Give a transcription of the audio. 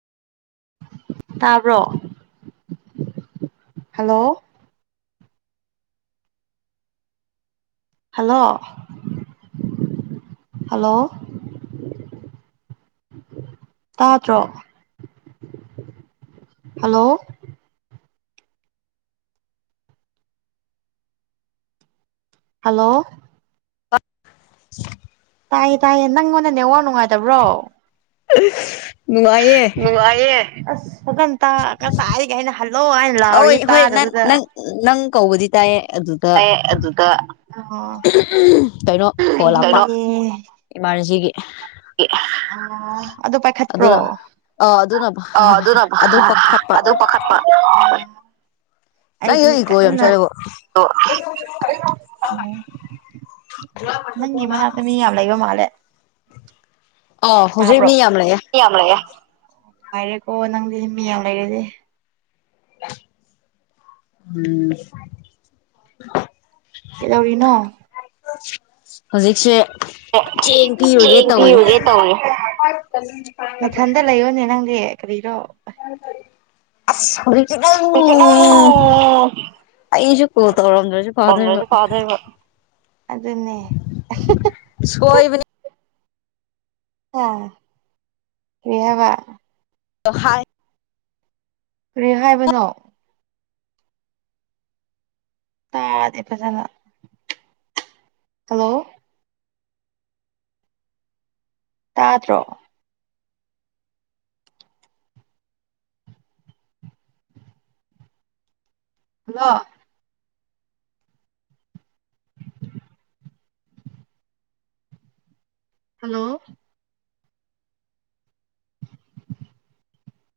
ꯇꯥꯕ꯭ꯔꯣ hello hello hello ꯇꯥꯗ꯭ꯔꯣ hello hello [unintelligible] ꯇꯥꯏꯌꯦ ꯇꯥꯏꯌꯦ ꯅꯪꯉꯣꯟꯗ ꯅꯦꯋꯥꯛ ꯅꯨꯡꯉꯥꯏꯇꯕ꯭ꯔꯣ ꯑ ꯅꯨꯡꯉꯥꯏꯌ‌ꯦ ꯑꯁ ꯐꯖꯟ ꯇ ꯉꯁꯥꯏꯗꯒꯤ ꯑꯩꯅ ꯍꯜꯂꯣ ꯍꯥꯏꯟ ꯍꯣꯏ ꯍꯣꯏ ꯅꯪ ꯅꯪ ꯅꯪ ꯀꯧꯕꯗꯤ ꯇꯥꯏꯌꯦ ꯑꯗꯨꯗ ꯑꯩ ꯑꯗꯨꯗ ꯑꯣ ꯀꯩꯅꯣ ꯐꯣꯟ ꯑꯩꯗꯤ ꯂꯥꯛꯄ ꯑꯣ ꯏꯃꯥꯔꯖꯦꯟꯁꯤꯒꯤ [unintelligible] ꯑꯗꯨ ꯄꯥꯏꯈꯠꯄ꯭ꯔꯣ ꯑꯗꯨꯅ ꯑ ꯑꯗꯨꯅ ꯑ ꯑꯗꯨ [unintelligible] ꯑꯗꯨ ꯄꯥꯈꯠꯄ ꯑꯣ ꯑꯩꯗꯤ ꯅꯪꯒꯤꯗꯣ ꯏꯀꯣ ꯌꯥꯝ ꯀꯟꯅ ꯆꯠꯂꯦꯕꯣ [unintelligible] ꯎꯝ ꯅꯪꯒꯤ ꯃꯅꯥꯛꯇ ꯃꯤ ꯌꯥꯝ ꯂꯩꯕ ꯃꯥꯜꯂꯦ ꯑꯣ ꯍꯧꯖꯤꯛ ꯇꯥꯕ꯭ꯔꯣ ꯃꯤ ꯌꯥꯝ ꯂꯩꯌꯦ ꯃꯤ ꯌꯥꯝ ꯂꯩꯌꯦ ꯅꯨꯡꯉꯥꯏꯔꯦꯀꯣ ꯅꯪꯗꯤ ꯃꯤ ꯌꯥꯝ ꯂꯩꯔꯗꯤ ꯎꯝ ꯀꯩꯗꯧꯔꯤꯅꯣ ꯍꯧꯖꯤꯛꯁꯦ ꯆꯦꯡ ꯄꯤꯔꯨꯒꯦ ꯊꯦꯡ ꯇꯧꯔꯤ ꯄꯤꯔꯨꯒꯦ ꯇꯧꯔꯤ ꯅꯊꯟꯗ ꯂꯩꯌꯣꯅꯦ ꯅꯪꯗꯤ ꯀꯔꯤꯔꯣ ꯑꯁ ꯍꯧꯖꯤꯛꯇꯤ ꯗꯨꯝ ꯑꯩꯁꯨ ꯀꯣꯜ ꯇꯧꯔꯝꯗꯔꯁꯨ ꯇꯧꯔꯝꯗꯔꯁꯨ ꯐꯗꯣꯏꯕ ꯑꯗꯨꯅꯦ [unintelligible] ꯁꯣꯏꯕꯅꯤ ꯑ ꯀꯔꯤ ꯍꯥꯏꯕ ꯗꯣ ꯍꯥꯏ ꯀꯔꯤ ꯍꯥꯏꯕꯅꯣ ꯇꯥꯗꯦ ꯐꯖꯅ ꯍꯜꯂꯣ ꯇꯥꯗꯔꯣ ꯍꯜꯂꯣ ꯍꯜꯂꯣ